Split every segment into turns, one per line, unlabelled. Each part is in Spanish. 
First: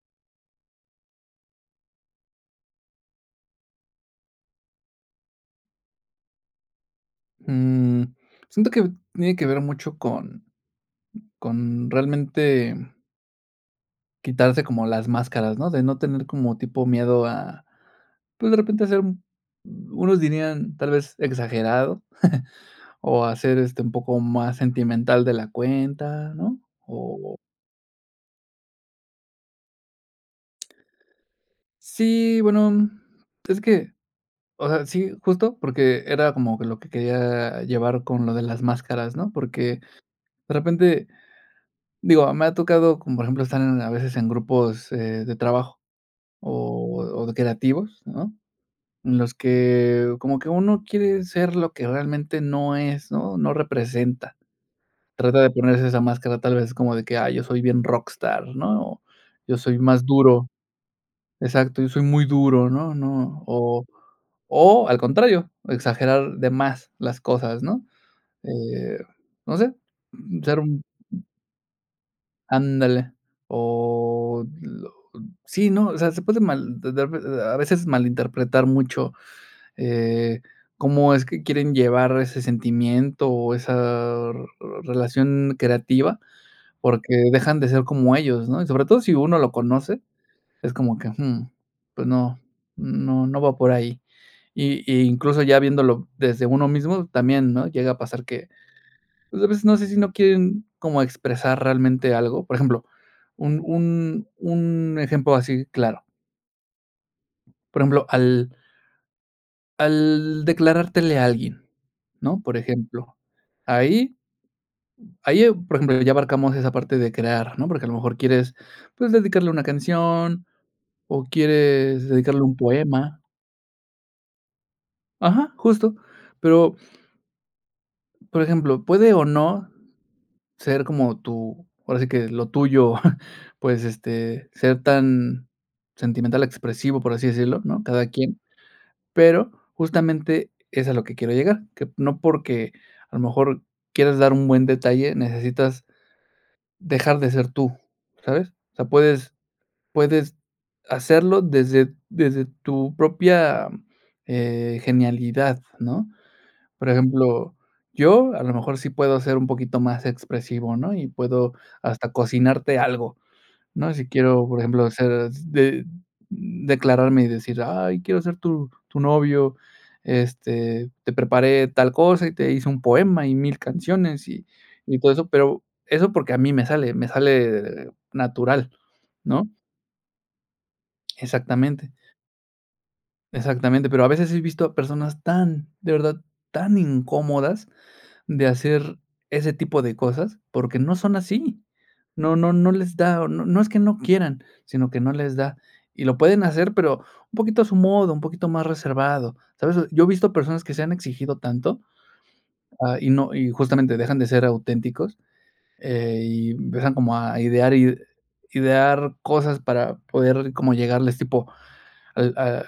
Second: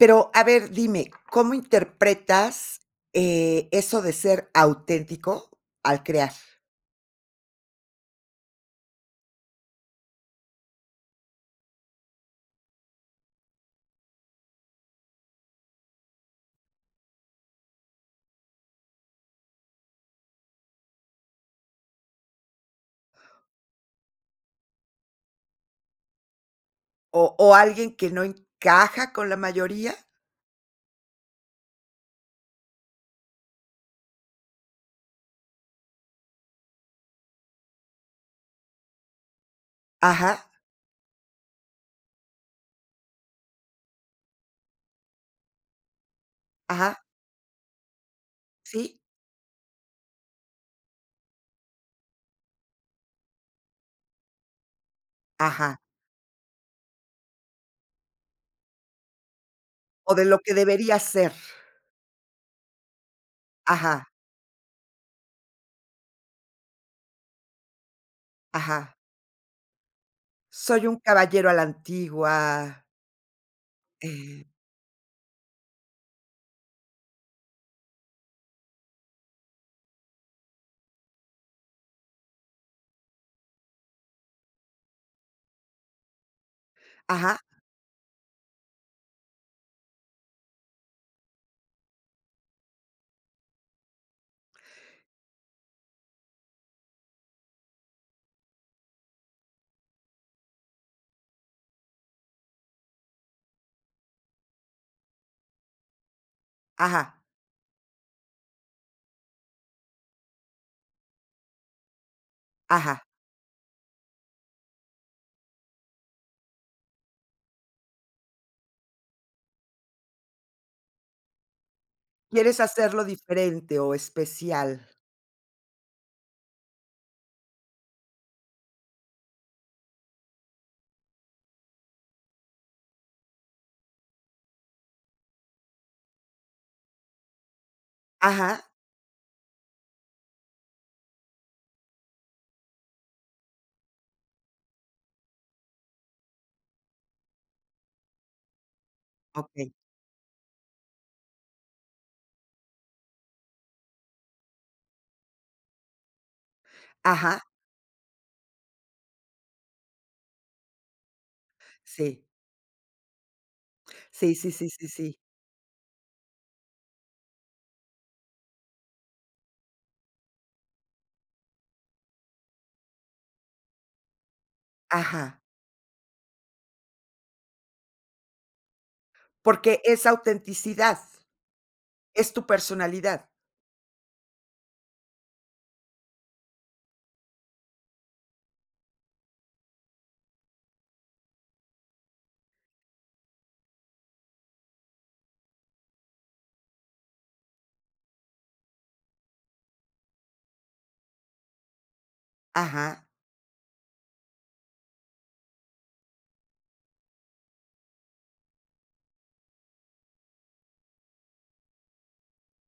Pero, a ver, dime, ¿cómo interpretas, eh, eso de ser auténtico al crear?
Mmm, siento que tiene que ver mucho con con realmente. Quitarse como las máscaras, ¿no?, de no tener como tipo miedo a, pues, de repente hacer un unos dirían, tal vez exagerado, o hacer, este, un poco más sentimental de la cuenta, ¿no?,
¿O
o
o alguien que no encaja con la mayoría?
Sí, bueno, es que o sea, sí, justo, porque era como que lo que quería llevar con lo de las máscaras, ¿no?, porque
Ajá.
de repente, digo, me ha tocado, como por ejemplo, estar en a veces en grupos, eh, de trabajo
Ajá.
o o de creativos, ¿no?,
Sí.
en los que como que uno quiere ser lo que realmente no es, ¿no?, no representa, trata de
Ajá.
ponerse esa máscara tal vez como de que, ah, yo soy bien rockstar, ¿no?, o, yo soy más
O de lo
duro,
que debería ser.
exacto, yo soy muy duro, ¿no no?, o
Ajá.
o al contrario, exagerar de más las cosas, ¿no?,
Ajá.
eh, no sé, ser un
Soy un caballero a la antigua.
ándale,
Eh.
o lo sí, no, o sea, se puede mal de-de a veces malinterpretar mucho, eh, cómo es que quieren llevar ese sentimiento o esa, relación creativa, porque
Ajá.
dejan de ser como ellos, ¿no?, y sobre todo si uno lo conoce, es como que, hum, pues no, no no va por ahí, y y incluso ya viéndolo desde uno mismo, también, ¿no?, llega a pasar que, pues, a veces no sé si no quieren como expresar realmente algo, por ejemplo, un un un ejemplo así claro.
Ajá.
Por ejemplo, al. Al declarártele a alguien, ¿no? Por
Ajá.
ejemplo, ahí. Ahí, ah, por ejemplo, ya abarcamos esa parte de crear, ¿no? Porque, a lo mejor, quieres, pues, dedicarle una canción, o quieres dedicarle un
Quieres hacerlo
poema.
diferente o especial.
Ajá, justo. Pero. Por ejemplo, puede o no ser como tú ahora sí que lo tuyo, pues, este, ser tan sentimental expresivo, por así decirlo, ¿no?, cada quien.
Ajá.
Pero, justamente, es a lo que quiero llegar, que no porque, a lo mejor, quieras dar un buen detalle, necesitas dejar de ser tú, ¿sabes? O sea, puedes
Okey.
puedes hacerlo desde desde tu propia, eh, genialidad, ¿no? Por
Ajá.
ejemplo, yo, a lo mejor, sí puedo ser un poquito más expresivo, ¿no? Y puedo hasta
Sí.
cocinarte algo, ¿no? Si
Sí,
quiero,
sí,
por
sí, sí,
ejemplo,
sí.
ser de declararme y decir: "Ay, quiero ser tu tu novio, este, te preparé tal cosa, y te hice un poema, y mil canciones, y y todo eso".
Ajá.
Pero eso, porque a mí me sale me sale natural, ¿no?
Porque es autenticidad.
Exactamente.
Es tu personalidad.
Exactamente. Pero, a veces, he visto a personas tan, de verdad, tan incómodas de hacer ese tipo de cosas, porque no son así. No no no les da o no no es que no quieran, sino que no les da, y lo pueden hacer, pero un poquito a su modo, un poquito más reservado, ¿sabes? Yo he visto personas que se han exigido tanto, ah,
Ajá.
y no y justamente, dejan de ser auténticos, eh, y empiezan como a idear id idear cosas para poder como llegarles, tipo: "Al ah,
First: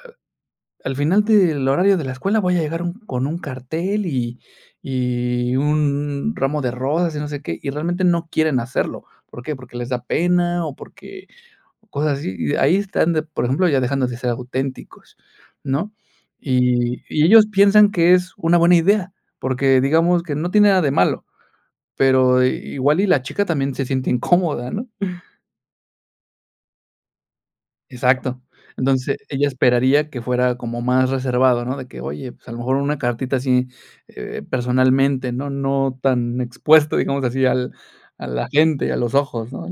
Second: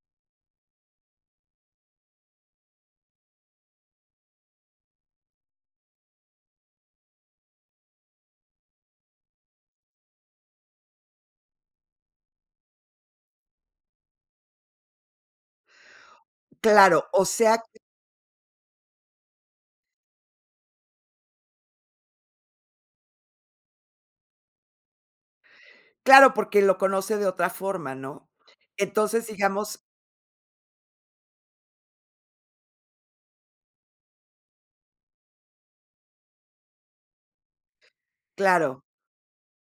al final del horario de la escuela voy a llegar un con un cartel y y un ramo de rosas, y no sé qué", y realmente no quieren hacerlo, ¿por qué? Porque les da pena o porque o cosas así. Y ahí están de por ejemplo, ya dejando de ser auténticos, ¿no? Y
Claro,
y
o
ellos
sea, que
piensan que es una buena idea, porque, digamos, que no tiene nada de malo, pero igual y la chica también se siente incómoda, ¿no?
Claro, porque lo conoce de otra forma, ¿no?
Exacto. Entonces,
Entonces,
ella
digamos
esperaría que fuera como más reservado, ¿no? De que: "Oye, pues, a lo mejor una cartita así, eh, personalmente, ¿no?, no tan expuesto, digamos, así al a la
Claro.
gente, a los ojos, ¿no?,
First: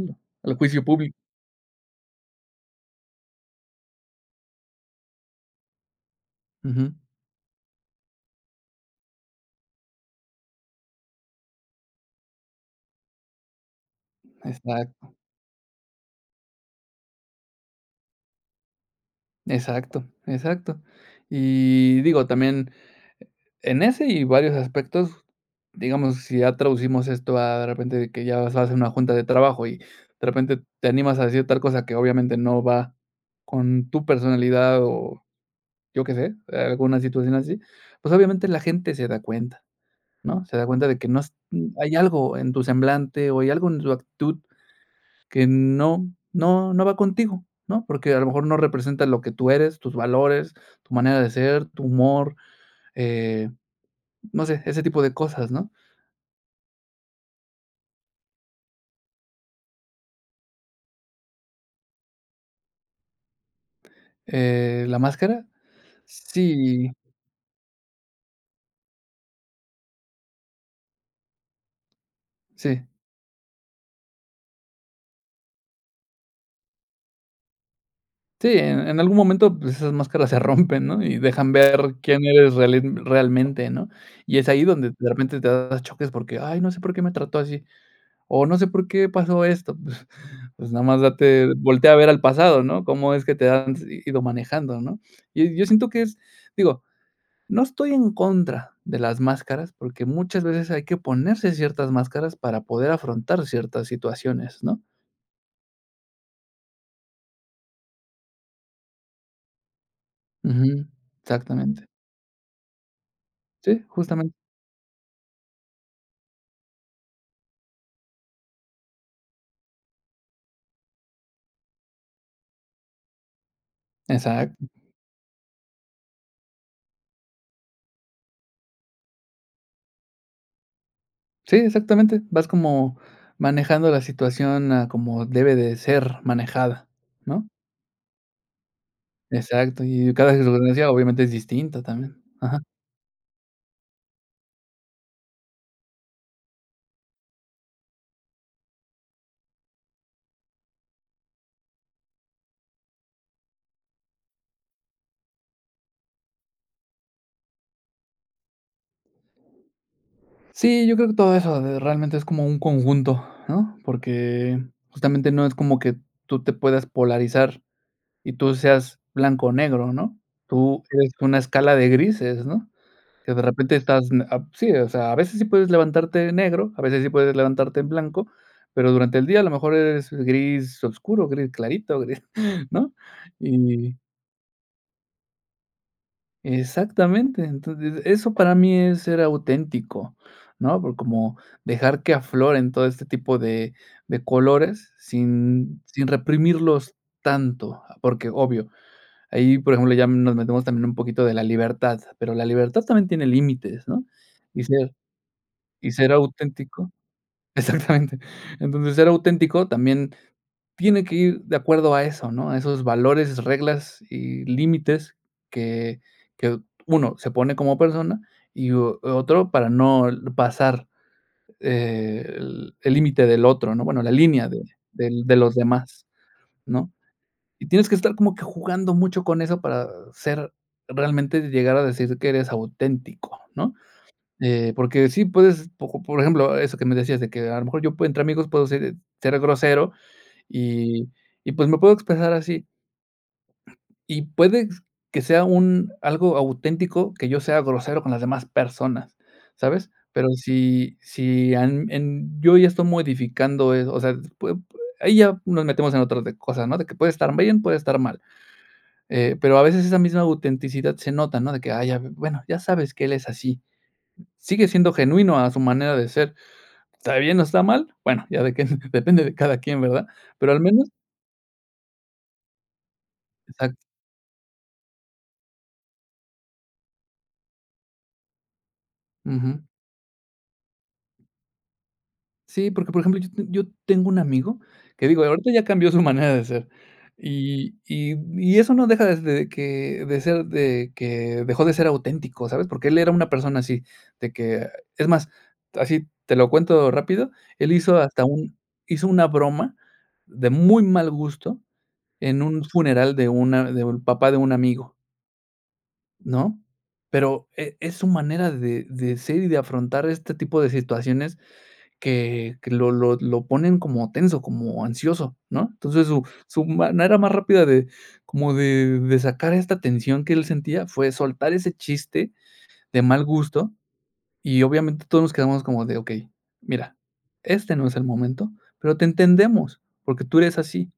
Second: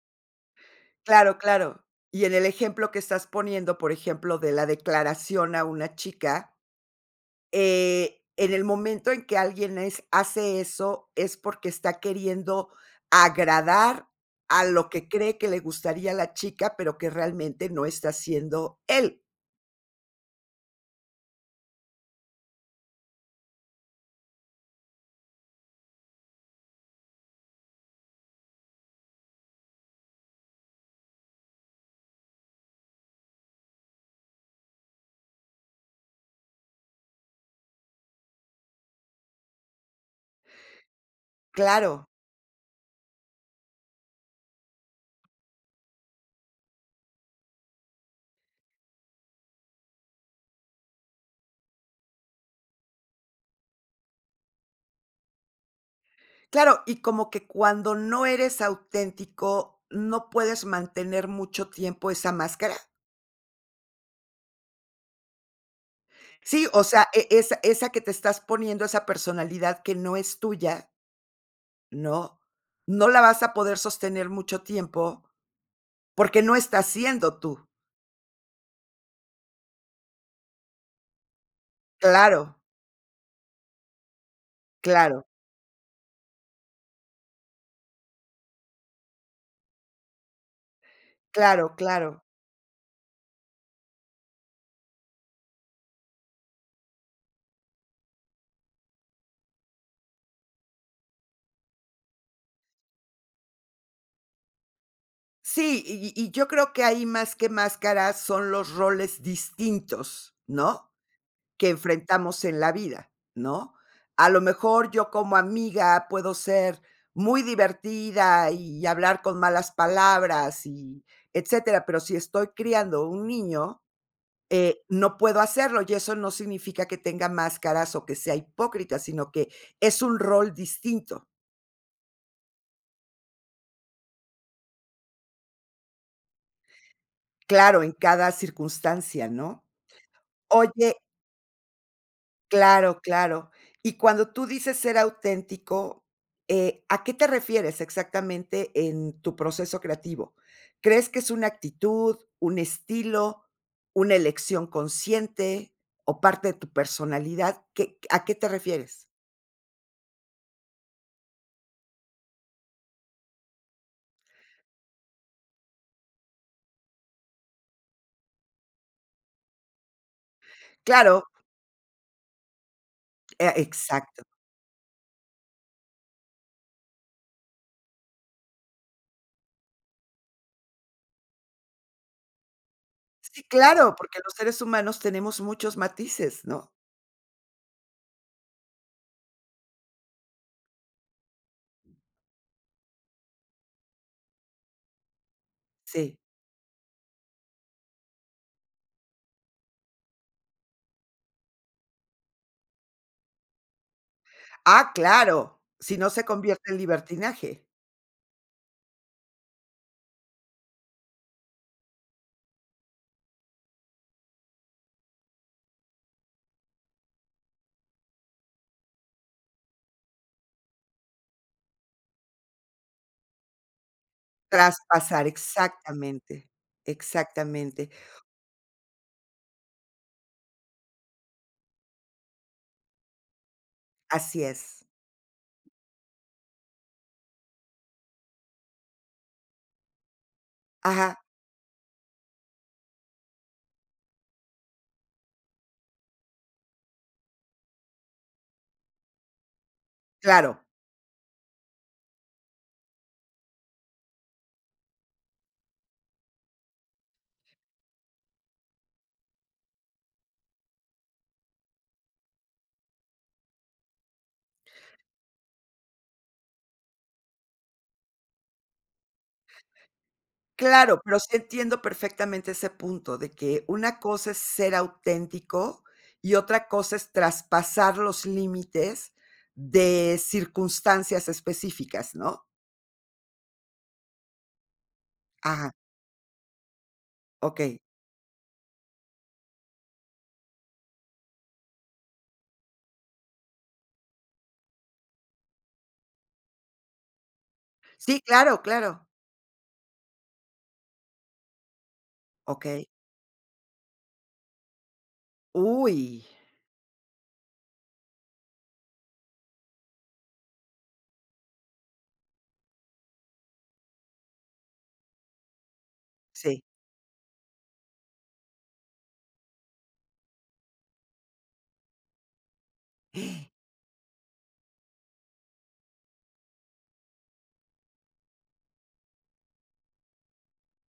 al juicio público".
Claro, claro. Y en el ejemplo que estás poniendo, por ejemplo, de la declaración a una chica.
Ujú.
Eh, en el momento en que alguien es hace eso, es porque está queriendo agradar a lo que
Exacto.
cree que le gustaría a la chica, pero que realmente no está siendo él.
Exacto, exacto. Y digo, también e en ese y varios aspectos, digamos, si ya traducimos esto a, de repente, de que ya vas a hacer una junta de trabajo y, de repente, te animas a decir tal cosa que, obviamente, no va con tu personalidad o yo qué sé, eh, alguna situación así. Pues, obviamente, la gente se da cuenta, ¿no? Se da cuenta de que no s hay
Claro.
algo en tu semblante o hay algo en tu actitud que no no no va contigo, ¿no? Porque, a lo mejor, no representa lo que tú eres, tus valores, tu manera de ser, tu humor, eh, no sé, ese tipo de cosas, ¿no?
Claro, y como que cuando no eres auténtico, no puedes mantener mucho tiempo esa máscara.
Eh, ¿la máscara?
Sí, o
Sí.
sea, e esa esa que te estás poniendo, esa personalidad que no es tuya. ¿No?,
Sí.
no la vas a poder sostener mucho tiempo, porque no estás siendo tú.
Sí, en en algún momento, pues, esas máscaras se rompen, ¿no? Y dejan ver quién eres
Claro.
reali realmente, ¿no? Y es ahí donde, de
Claro.
repente, te das choques porque: "Ay, no sé por qué me trató así. O no sé por qué pasó esto". Pues pues nada más date
Claro,
voltea a ver al
claro.
pasado, ¿no? Cómo es que te has ido manejando, ¿no? Yo yo siento que es digo, no estoy en contra de las máscaras, porque muchas veces hay que ponerse ciertas máscaras para poder afrontar ciertas situaciones, ¿no?
Sí, y y yo creo que ahí, más que máscaras, son los roles distintos,
Ujú,
¿no?, que
exactamente.
enfrentamos en la vida, ¿no?,
Sí,
a
justamente.
lo mejor, yo como amiga puedo ser muy divertida, y hablar con malas palabras, y etcétera, pero, si estoy criando un niño,
Exacto.
eh, no puedo hacerlo, y eso no significa que tenga máscaras, o que sea hipócrita, sino que es un rol distinto.
Sí, exactamente, vas como manejando la situación a como debe de ser manejada, ¿no?
Claro, en cada circunstancia, ¿no?,
Exacto, y cada circunstancia
oye
obviamente es distinta también. Ajá.
Claro, claro. Y cuando tú dices ser auténtico, eh, ¿a qué te refieres exactamente en tu proceso creativo? ¿Crees que es una actitud, un estilo, una elección consciente, o parte de tu personalidad? ¿Qué a qué te refieres?
Sí, yo creo que todo eso, eh, realmente es como un conjunto, ¿no?, porque justamente, no es como que tú te puedas polarizar, y tú seas blanco o negro, ¿no?, tú eres
¡Claro!
una escala de grises, ¿no?, que de
Eh, a
repente, estás
exacto.
n ab sí, o sea, a veces sí puedes levantarte de negro, a veces sí puedes levantarte en blanco, pero, durante el día a lo mejor, eres gris oscuro, gris clarito, gris, ¿no?,
Sí, claro,
y
porque los seres humanos tenemos muchos matices, ¿no?
Exactamente, entonces, eso para mí es ser auténtico, ¿no?, por como dejar que afloren todo este tipo de de colores sin sin
Sí.
reprimirlos tanto. Porque obvio, ahí por ejemplo, ya nos metemos también un poquito de la libertad, pero, la libertad también tiene límites, ¿no?, y ser
¡Ah, claro!,
y
si no
ser
se convierte en
auténtico.
libertinaje.
Exactamente. Entonces, ser auténtico también, tiene que ir de acuerdo a eso, ¿no?, a esos valores, reglas y límites que que uno se pone como persona, y, o otro para no l pasar, eh, el el límite del otro, ¿no?, bueno, la línea de del
Traspasar
de los demás,
exactamente,
¿no?, y tienes
exactamente.
que estar como que jugando mucho con eso, para ser realmente llegar a decir, que eres auténtico, ¿no?,
Así
eh,
es.
porque sí puedes, poco por ejemplo, eso que me decías, de que a lo mejor, yo puedo entre amigos puedo ser ser grosero y
Ajá.
y, pues, me puedo expresar así. Y puedes que sea un algo auténtico, que yo sea grosero con las demás personas, ¿sabes?, pero,
Claro.
si si han en yo ya estoy modificando eso, o sea, pue pue ahí ya nos metemos en otras de cosas, ¿no?, de que puede estar bien, puede estar mal. Eh, pero a veces esa misma autenticidad se nota, ¿no?, de que: "Ay ya, bueno, ya sabes que él es así". Sigue siendo genuino a su manera de ser, ¿está bien, o está mal?, bueno, ya de que depende de cada quien, ¿verdad?, pero al menos
Claro, pero sí entiendo perfectamente ese punto, de que
Exacto.
una cosa es ser auténtico, y otra cosa es traspasar los límites
Ujú.
de circunstancias específicas, ¿no?
Sí, porque por ejemplo yo s yo tengo un amigo, que digo ahorita ya
Ajá.
cambió su manera de ser y
Okey.
y, mm, y eso no deja de s que de ser de que dejó de ser auténtico, ¿sabes?, porque él era una persona así, de que es más así, te lo cuento rápido, él hizo
Sí,
hasta un
claro, claro.
hizo una broma, de muy mal gusto, en un
Okey.
funeral de una de un papá de un amigo.
¡Uy!
¿No? Pero e es su manera de de ser y de afrontar este tipo de situaciones, que que lo lo lo ponen como tenso, como ansioso, ¿no? Entonces su
Sí.
su manera más rápida de como de de sacar esta tensión que él sentía fue soltar ese chiste de mal gusto y obviamente todos nos quedamos como de okey, mira, este no es el momento, pero te entendemos, porque tú eres así,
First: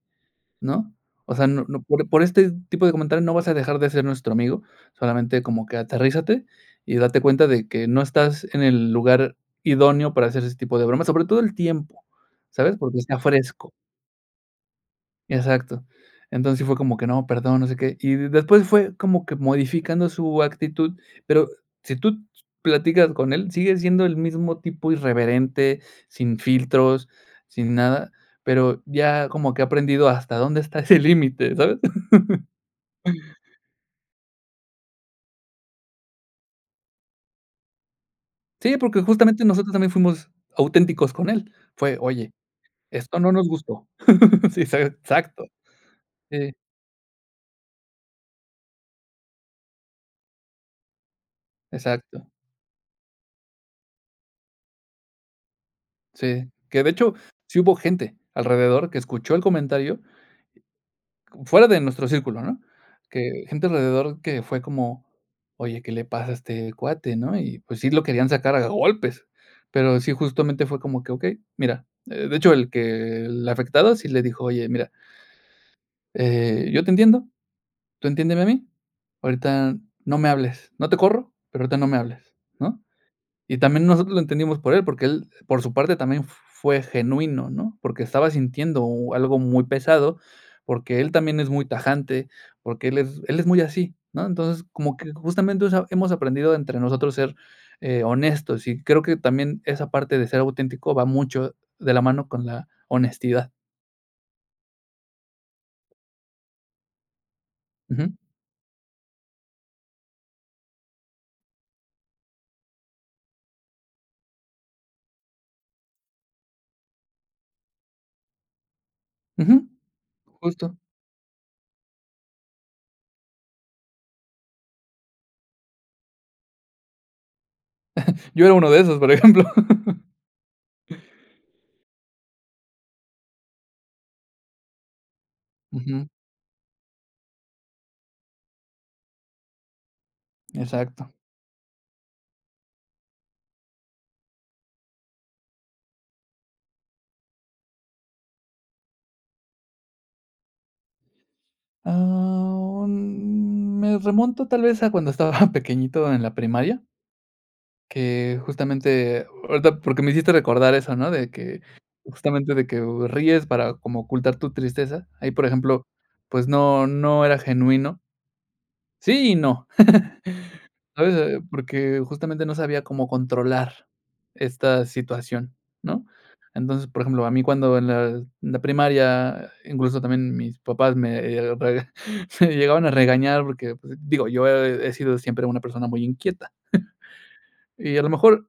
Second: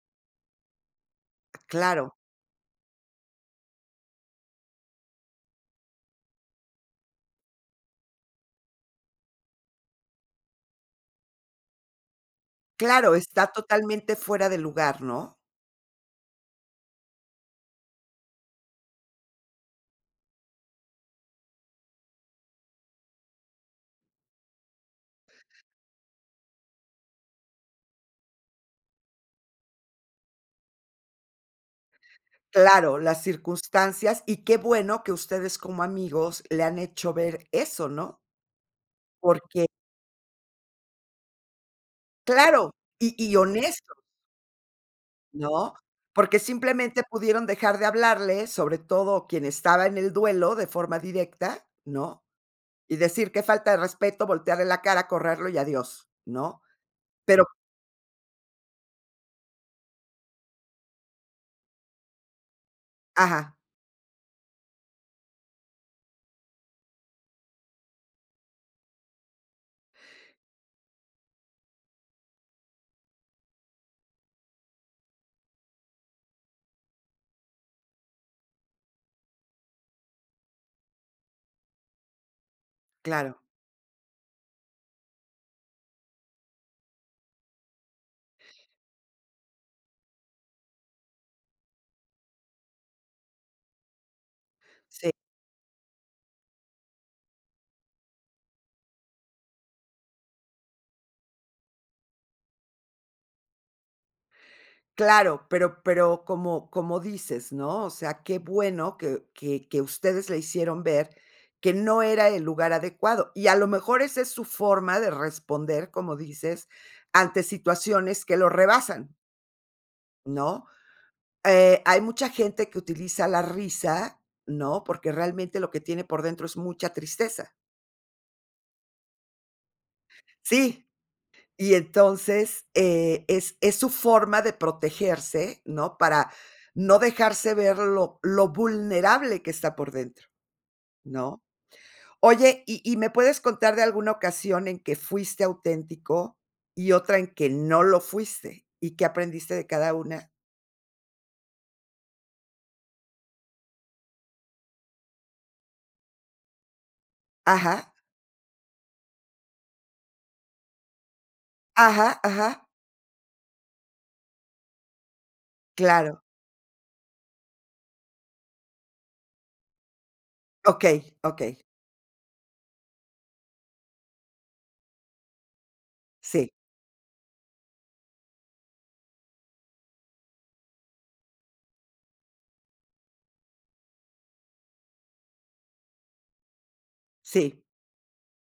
¿no? O sea, no no por
Claro.
por este tipo de comentario no vas a dejar de ser nuestro amigo, solamente como que aterrízate y date cuenta de que no estás en el lugar idóneo para hacer este tipo de bromas, sobre todo el tiempo, ¿sabes? Porque
Claro,
está
está
fresco.
totalmente fuera de lugar, ¿no?
Exacto. Entonces, sí fue como que no, perdón, no sé qué. Y y después fue como que modificando su actitud, pero si tú ts platicas con él, sigue siendo el mismo tipo irreverente, sin filtros, sin nada, pero ya como que ha aprendido hasta dónde está ese límite, ¿sabes?
Claro, las circunstancias y qué bueno que ustedes como amigos le han hecho ver eso, ¿no?
Sí, porque justamente
Porque
nosotros también fuimos auténticos con él. Fue: "Oye,
Claro, y
esto no
y
nos gustó".
honesto.
Sí, exa exacto.
¿No? Porque
Eh
simplemente pudieron dejar de hablarle, sobre todo quien estaba en el duelo de forma directa, ¿no?
Exacto.
Y decir: "Que falta de respeto", voltearle la cara, correrlo y adiós,
Sí,
¿no?
que, de hecho,
Pero
sí hubo gente alrededor que escuchó el comentario. Como fuera de nuestro círculo, ¿no? Que
Ajá.
gente alrededor que fue como: "Oye, ¿qué le pasa a este cuate, no?" Y, pues, sí lo querían sacar a golpes. Pero sí, justamente fue como que, okey, mira, eh, de hecho, el que el afectado sí le dijo, oye, mira. "Eh, yo te entiendo, tú entiéndeme a mí, ahorita no me hables, no te corro, pero ahorita no me hables", ¿no?
Claro.
Y también nosotros lo entendimos por él, porque él, por su parte, también f fue genuino, ¿no? Porque estaba sintiendo u algo muy pesado, porque él también es muy tajante, porque él es él es muy así, ¿no? Entonces, como
Sí.
que justamente, o sea, hemos aprendido entre nosotros ser, eh, honestos, y creo que también esa parte de ser auténtico va mucho de la mano con la honestidad.
Claro, pero pero como como dices, ¿no?, o
Uju.
sea, qué bueno que que que ustedes le hicieron ver que no era el lugar adecuado, y a lo mejor esa es su forma de responder, como dices, ante situaciones que lo rebasan.
Uju,
¿No?,
justo.
eh, hay mucha gente que utiliza la risa, ¿no?, porque realmente lo que tiene por dentro es mucha tristeza.
Yo era uno de esos, por ejemplo.
Si, y entonces, eh, es es su forma de protegerse, ¿no?,
Uju.
para no dejarse ver lo lo vulnerable que está por dentro,
Exacto.
¿no? Oye, ¿y y me puedes contar de alguna ocasión en que fuiste auténtico y otra en que no lo fuiste, y qué aprendiste de cada una?
Ah, mm, me remonto tal vez a cuando estaba pequeñito en la primaria.
Ajá.
Que justamente ahorita porque me hiciste recordar eso, ¿no?, de que
Ajá
justamente
ajá.
de que, eh, ríes para como ocultar tu tristeza, ahí, por ejemplo,
Claro.
pues no no era genuino. Sí y no,
Okey,
sabes,
okey.
porque justamente no sabía cómo controlar esta situación, ¿no?,
Sí.
entonces, por ejemplo, a mí cuando en la en la primaria, incluso también mis papás me eh rega me llegaban a regañar porque, digo, yo he sido siempre una persona muy inquieta,
Sí.
y a lo mejor,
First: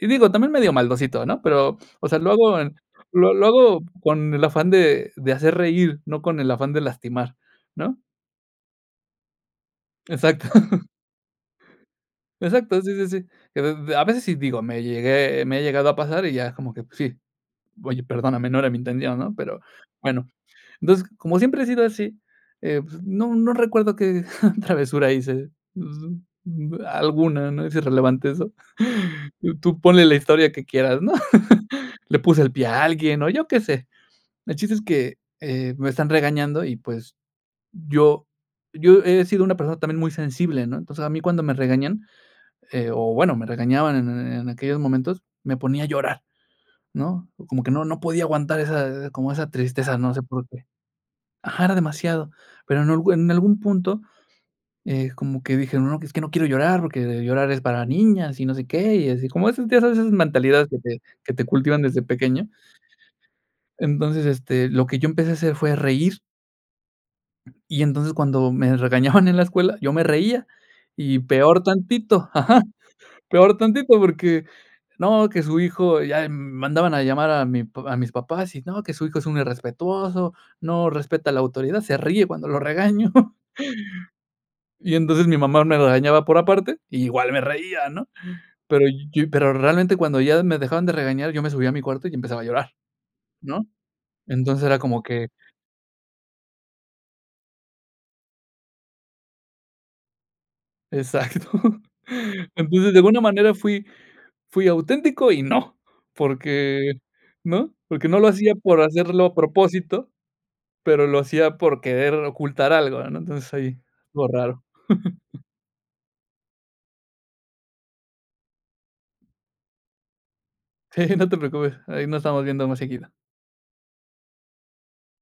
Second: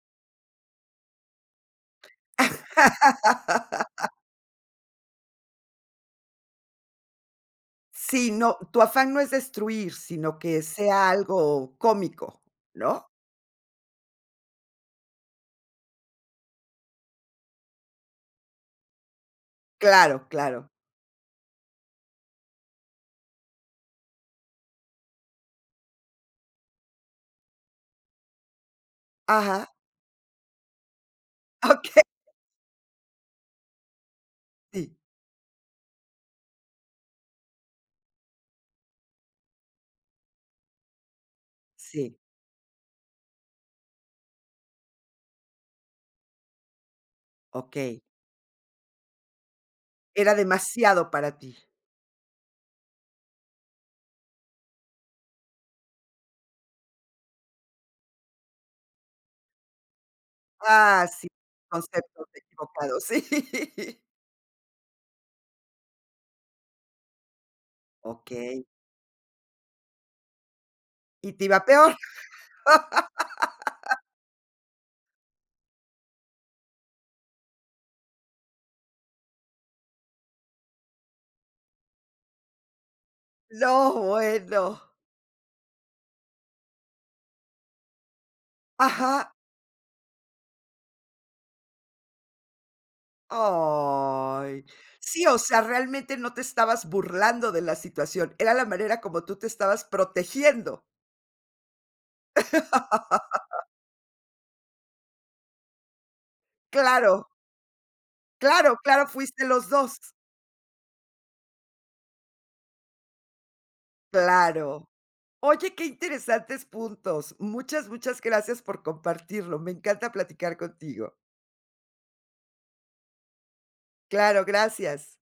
y digo, también medio maldosito, ¿no?, pero, o sea, lo hago en lo lo hago con el afán de de hacer reír, no con el afán de lastimar, ¿no?
Sí, no, tu afán no es destruir, sino
Exacto.
que sea algo cómico,
Exacto sí
¿no?
sí sí, y a d a veces sí digo me llegué me he llegado a pasar y ya es como que sí: "Oye perdóname no era mi intención", ¿no?, pero
Claro
bueno,
claro.
entonces como siempre he sido así, eh, pues no no recuerdo que travesura hice, alguna, ¿no?, es irrelevante eso,
Ajá.
tú ponle la historia que quieras, ¿no?,
Okey.
le puse el pie a alguien o yo qué sé, el chiste es
Sí.
que, eh, me están regañando y, pues, yo yo he sido una persona también muy sensible, ¿no?, entonces a mí cuando me regañan,
Sí.
eh, o bueno, me regañaban en en aquellos momentos, me ponía a llorar, ¿no?, como que no no
Okey.
podía aguantar esa, como esa tristeza, no sé
Era
por qué.
demasiado para ti.
Ajá, era demasiado, pero en en algún punto, eh como que dije, no, es que no quiero llorar, porque llorar es para niñas y no sé qué, y así como esas esas mentalidades que te
Ah sí,
que te cultivan desde
conceptos
pequeño.
equivocados. Sí.
Entonces, este, lo que yo empecé a hacer fue reír. Y entonces, cuando
Okey.
me regañaban en la escuela, yo me reía, y
Y te
peor
iba peor.
tantito, ajá, peor tantito porque no, que su hijo ya mandaban a llamar a mi pap a mis papás y no, que su hijo es un irrespetuoso, no respeta la autoridad, se ríe cuando lo regaño.
No, bueno.
Y entonces mi mamá me regañaba por aparte, y igual me reía, ¿no?, pero yo,
Ajá.
pero realmente cuando ya me dejaban de regañar yo me subía a mi cuarto y empezaba a llorar, ¿no?, entonces,
Ay,
era como
sí
que
o sea, realmente no te estabas burlando de la situación, era la manera como tú te estabas protegiendo.
Exacto, entonces, de alguna manera fui fui auténtico y no, porque,
Claro.
¿no?, porque no lo hacía
Claro
por
claro
hacerlo a
fuiste los dos.
propósito, pero lo hacía por querer ocultar algo, ¿no?, entonces ahí, estuvo raro.
Claro. Oye, qué interesantes puntos, muchas muchas gracias por compartirlo, me encanta platicar
Sí,
contigo.
no te preocupes, ahí nos estamos viendo más seguido.
Claro, gracias.